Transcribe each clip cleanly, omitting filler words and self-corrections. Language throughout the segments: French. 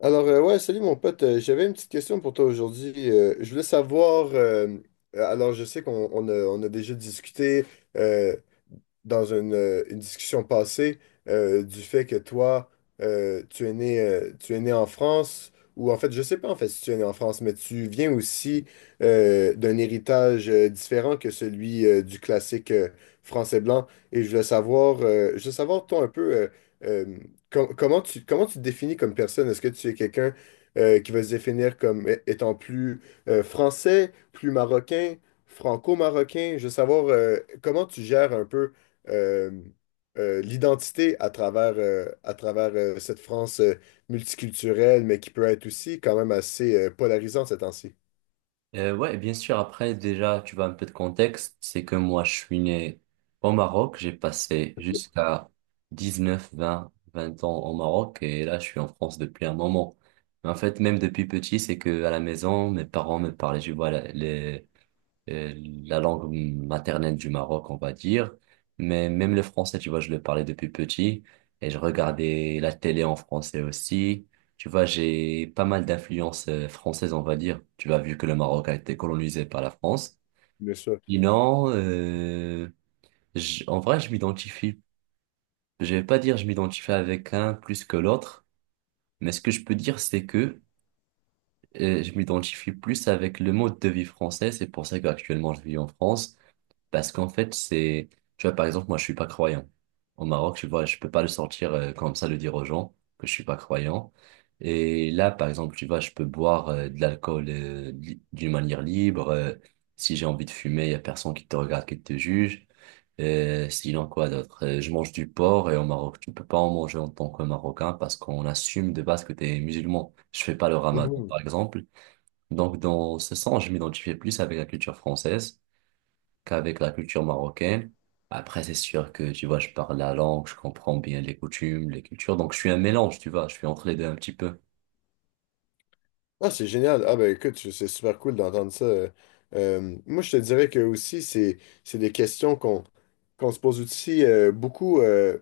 Alors, ouais, salut mon pote. J'avais une petite question pour toi aujourd'hui. Je voulais savoir, alors je sais qu'on on a déjà discuté euh, dans une discussion passée du fait que toi, tu es né en France, ou en fait, je sais pas en fait si tu es né en France, mais tu viens aussi d'un héritage différent que celui du classique français blanc. Et je voulais savoir, je veux savoir toi un peu euh, comment tu te définis comme personne? Est-ce que tu es quelqu'un qui va se définir comme étant plus français, plus marocain? Franco-marocain. Je veux savoir comment tu gères un peu euh, l'identité à travers cette France multiculturelle, mais qui peut être aussi quand même assez polarisante ces temps-ci. Ouais, bien sûr. Après, déjà, tu vois un peu de contexte. C'est que moi, je suis né au Maroc. J'ai passé jusqu'à 19 vingt ans au Maroc. Et là, je suis en France depuis un moment. Mais en fait, même depuis petit, c'est que à la maison, mes parents me parlaient, je vois, euh, la langue maternelle du Maroc, on va dire. Mais même le français, tu vois, je le parlais depuis petit et je regardais la télé en français aussi. Tu vois, j'ai pas mal d'influences françaises, on va dire. Tu vois, vu que le Maroc a été colonisé par la France. Bien sûr. Sinon, en vrai, je m'identifie. Je vais pas dire je m'identifie avec un plus que l'autre, mais ce que je peux dire, c'est que je m'identifie plus avec le mode de vie français. C'est pour ça qu'actuellement, je vis en France. Parce qu'en fait, c'est, tu vois, par exemple, moi, je suis pas croyant. Au Maroc, tu vois, je peux pas le sortir comme ça, le dire aux gens que je suis pas croyant. Et là, par exemple, tu vois, je peux boire de l'alcool d'une manière libre. Si j'ai envie de fumer, il y a personne qui te regarde, qui te juge. Sinon, quoi d'autre? Je mange du porc et au Maroc, tu peux pas en manger en tant que Marocain parce qu'on assume de base que tu es musulman. Je fais pas le ramadan, par exemple. Donc, dans ce sens, je m'identifie plus avec la culture française qu'avec la culture marocaine. Après, c'est sûr que, tu vois, je parle la langue, je comprends bien les coutumes, les cultures. Donc, je suis un mélange, tu vois, je suis entre les deux un petit peu. Ah, c'est génial. Ah, ben écoute, c'est super cool d'entendre ça. Moi, je te dirais que aussi, c'est des questions qu'on se pose aussi beaucoup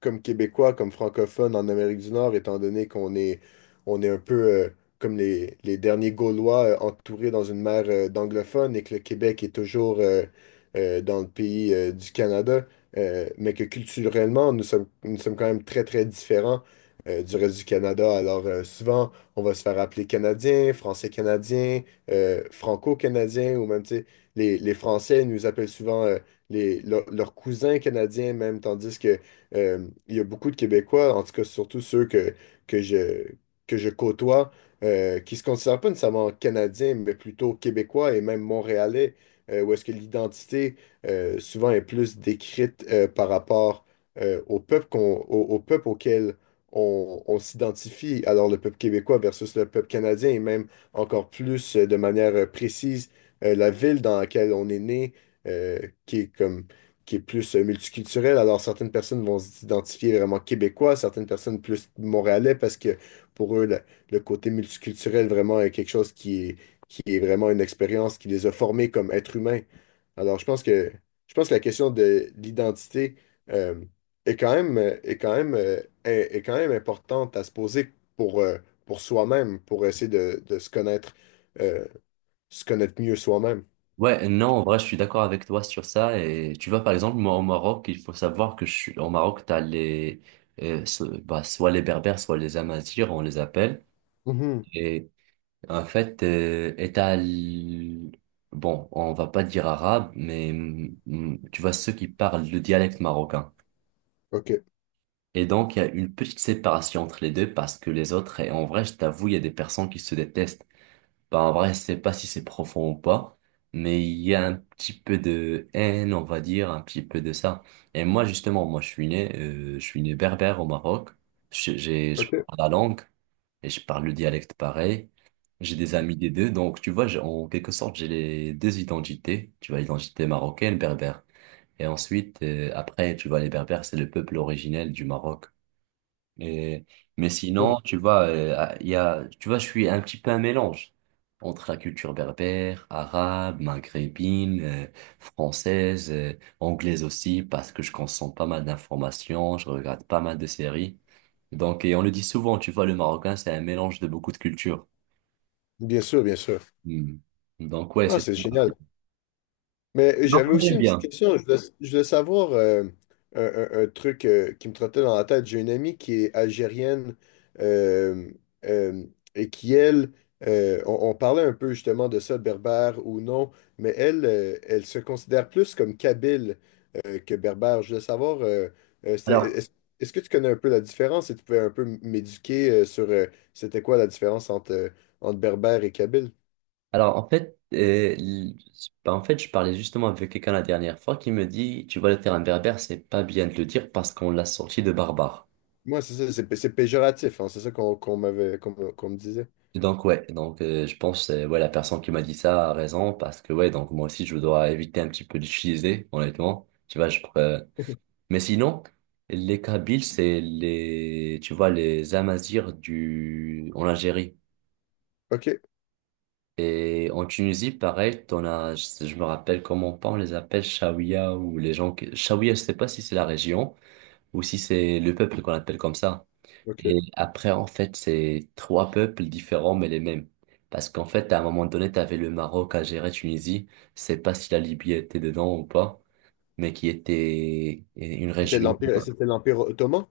comme Québécois, comme francophones en Amérique du Nord, étant donné qu'on est, on est un peu comme les derniers Gaulois entourés dans une mer d'anglophones et que le Québec est toujours dans le pays du Canada, mais que culturellement, nous sommes quand même très, très différents du reste du Canada. Alors, souvent, on va se faire appeler Canadien, Français-Canadien, Franco-Canadien, ou même, tu sais, les Français nous appellent souvent les, leurs cousins canadiens même, tandis que il y a beaucoup de Québécois, en tout cas surtout ceux que je, que je côtoie, qui se considèrent pas nécessairement Canadiens, mais plutôt Québécois et même Montréalais, où est-ce que l'identité souvent est plus décrite par rapport au peuple qu'on, au, au peuple auquel on s'identifie. Alors, le peuple québécois versus le peuple canadien, et même encore plus de manière précise, la ville dans laquelle on est né, euh, qui est comme, qui est plus multiculturelle. Alors, certaines personnes vont s'identifier vraiment québécois, certaines personnes plus montréalais, parce que pour eux, le côté multiculturel vraiment est quelque chose qui est vraiment une expérience qui les a formés comme êtres humains. Alors, je pense que la question de l'identité euh, est quand même, est quand même, est, est quand même importante à se poser pour soi-même, pour essayer de euh, se connaître mieux soi-même. Ouais, non, en vrai, je suis d'accord avec toi sur ça. Et tu vois, par exemple, moi, au Maroc, il faut savoir que je suis, au Maroc, t'as soit les Berbères, soit les Amazighs, on les appelle. Mhm. Et en fait, et t'as l- Bon, on va pas dire arabe, mais tu vois, ceux qui parlent le dialecte marocain. OK. Et donc, il y a une petite séparation entre les deux parce que les autres, et en vrai, je t'avoue, il y a des personnes qui se détestent. Bah, en vrai, je sais pas si c'est profond ou pas, mais il y a un petit peu de haine, on va dire, un petit peu de ça. Et moi, justement, moi, je suis né berbère au Maroc. Je OK. parle la langue et je parle le dialecte pareil. J'ai des amis des deux, donc tu vois, j'ai- En quelque sorte, j'ai les deux identités. Tu vois, l'identité marocaine, berbère. Et ensuite, après, tu vois, les berbères, c'est le peuple originel du Maroc. Et- mais sinon, tu vois, tu vois, je suis un petit peu un mélange entre la culture berbère, arabe, maghrébine, française, anglaise aussi, parce que je consomme pas mal d'informations, je regarde pas mal de séries. Donc, et on le dit souvent, tu vois, le marocain, c'est un mélange de beaucoup de cultures. Bien sûr, bien sûr. Hmm. Donc, ouais, Ah, c'est ça. c'est génial. Mais Non, j'avais aussi j'aime une petite bien. question. Je voulais savoir un, un truc qui me trottait dans la tête. J'ai une amie qui est algérienne euh, euh, et qui, elle, on parlait un peu justement de ça, berbère ou non, mais elle, elle se considère plus comme kabyle que berbère. Je voulais savoir, euh, c'était- Alors, est-ce, est-ce que tu connais un peu la différence et tu pouvais un peu m'éduquer sur c'était quoi la différence entre, entre berbère et kabyle? Alors, l- en fait, je parlais justement avec quelqu'un la dernière fois qui me dit, tu vois, le terme berbère, c'est pas bien de le dire parce qu'on l'a sorti de barbare. Moi, c'est ça, c'est péjoratif, hein, c'est ça qu'on m'avait, qu'on me disait. Donc, ouais, donc, je pense, ouais, la personne qui m'a dit ça a raison parce que, ouais, donc, moi aussi, je dois éviter un petit peu d'utiliser, honnêtement. Mais sinon, les Kabyles, c'est les, tu vois, les Amazirs du, en Algérie. Ok, Et en Tunisie, pareil, je me rappelle comment pas, on les appelle Chaouia ou les gens que, Chaouia, je sais pas si c'est la région ou si c'est le peuple qu'on appelle comme ça. ok. Et après, en fait, c'est trois peuples différents mais les mêmes. Parce qu'en fait, à un moment donné, t'avais le Maroc à gérer Tunisie. Je sais pas si la Libye était dedans ou pas, mais qui était une région C'était l'Empire ottoman,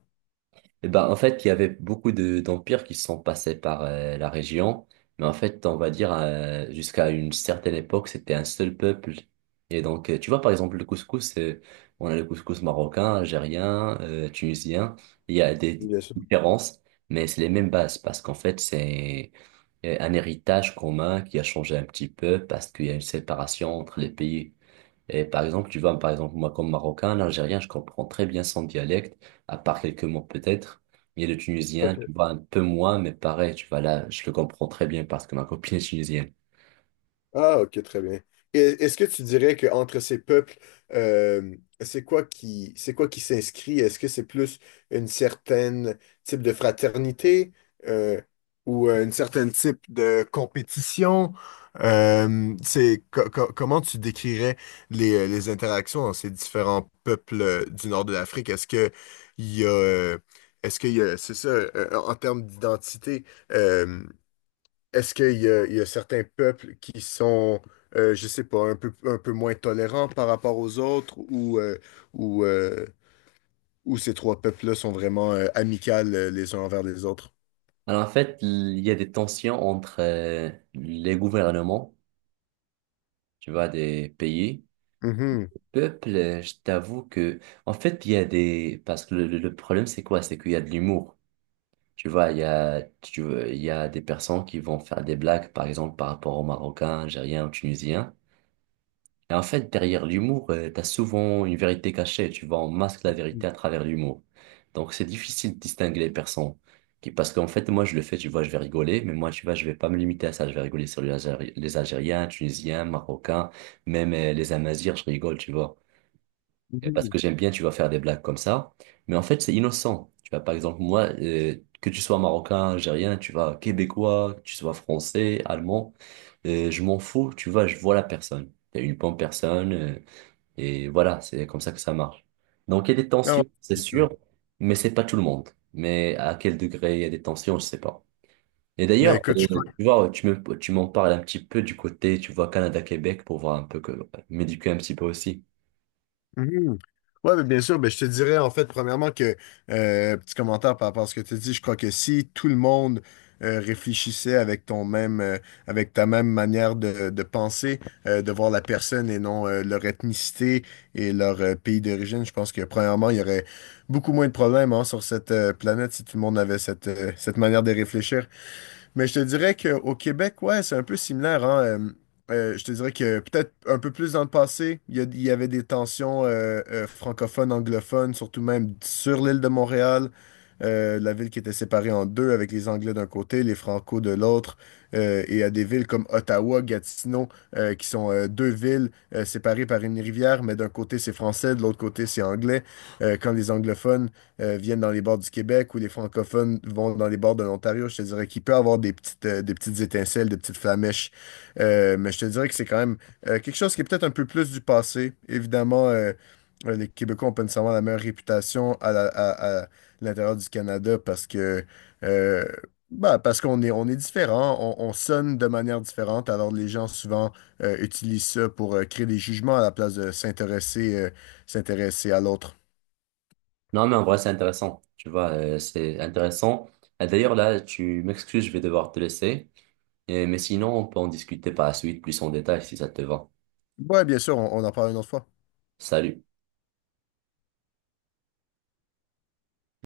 et ben, en fait, il y avait beaucoup d'empires qui sont passés par la région, mais en fait, on va dire, jusqu'à une certaine époque, c'était un seul peuple. Et donc, tu vois, par exemple, le couscous, on a le couscous marocain, algérien, tunisien, il y a des bien sûr. différences, mais c'est les mêmes bases, parce qu'en fait, c'est un héritage commun qui a changé un petit peu, parce qu'il y a une séparation entre les pays. Et par exemple, tu vois, par exemple, moi, comme Marocain, l'Algérien, je comprends très bien son dialecte, à part quelques mots peut-être. Et le Tunisien, Ok. tu vois, un peu moins, mais pareil, tu vois, là, je le comprends très bien parce que ma copine est tunisienne. Ah, ok, très bien. Et est-ce que tu dirais qu'entre ces peuples, c'est quoi qui s'inscrit? Est-ce que c'est plus une certaine type de fraternité euh, ou une certaine type de compétition? C'est, comment tu décrirais les interactions entre ces différents peuples du nord de l'Afrique? Est-ce que il y a, euh, est-ce qu'il y a, c'est ça, en termes d'identité? euh, Est-ce qu'il y a, il y a certains peuples qui sont, je sais pas, un peu moins tolérants par rapport aux autres ou, euh, ou ces trois peuples-là sont vraiment amicales les uns envers les autres? Alors, en fait, il y a des tensions entre les gouvernements, tu vois, des pays. Mhm. Peuple, je t'avoue que, en fait, il y a des, parce que le problème, c'est quoi? C'est qu'il y a de l'humour. Tu vois, il y a, tu, il y a des personnes qui vont faire des blagues, par exemple, par rapport aux Marocains, Algériens ou Tunisiens. Et en fait, derrière l'humour, t'as souvent une vérité cachée, tu vois, on masque la vérité à travers l'humour. Donc c'est difficile de distinguer les personnes. Parce qu'en fait, moi je le fais, tu vois, je vais rigoler, mais moi, tu vois, je vais pas me limiter à ça. Je vais rigoler sur les Algériens, Tunisiens, Marocains, même les Amazirs, je rigole, tu vois. Et parce Mhm. que j'aime bien, tu vas faire des blagues comme ça. Mais en fait, c'est innocent. Tu vois, par exemple, moi, que tu sois marocain, algérien, tu vois, québécois, que tu sois français, allemand, je m'en fous. Tu vois, je vois la personne. T'es une bonne personne. Et voilà, c'est comme ça que ça marche. Donc, il y a des Ah ouais. tensions, c'est sûr, mais c'est pas tout le monde. Mais à quel degré il y a des tensions, je sais pas. Et Mais d'ailleurs, écoute, je. Tu vois, tu m'en parles un petit peu du côté, tu vois, Canada-Québec pour voir un peu que, m'éduquer un petit peu aussi. Mhm. Ouais, mais bien sûr, ben, je te dirais en fait, premièrement, que petit commentaire par rapport à ce que tu dis, je crois que si tout le monde réfléchissait avec ton même avec ta même manière de penser, de voir la personne et non leur ethnicité et leur pays d'origine, je pense que premièrement, il y aurait beaucoup moins de problèmes hein, sur cette planète si tout le monde avait cette, cette manière de réfléchir. Mais je te dirais qu'au Québec, ouais, c'est un peu similaire, hein. Je te dirais que peut-être un peu plus dans le passé, il y, il y avait des tensions francophones, anglophones, surtout même sur l'île de Montréal, la ville qui était séparée en deux avec les Anglais d'un côté, les Francos de l'autre, et à des villes comme Ottawa, Gatineau, qui sont deux villes séparées par une rivière, mais d'un côté c'est français, de l'autre côté c'est anglais. Quand les anglophones viennent dans les bords du Québec ou les francophones vont dans les bords de l'Ontario. Je te dirais qu'il peut avoir des petites étincelles, des petites flamèches. Mais je te dirais que c'est quand même quelque chose qui est peut-être un peu plus du passé. Évidemment, les Québécois ont pas nécessairement la meilleure réputation à l'intérieur du Canada parce que euh, bah, parce qu'on est, on est différent, on sonne de manière différente, alors les gens souvent utilisent ça pour créer des jugements à la place de s'intéresser s'intéresser à l'autre. Non, mais en vrai, c'est intéressant. Tu vois, c'est intéressant. Et d'ailleurs, là, tu m'excuses, je vais devoir te laisser. Mais sinon, on peut en discuter par la suite plus en détail si ça te va. Ouais, bien sûr, on en parle une autre fois. Salut.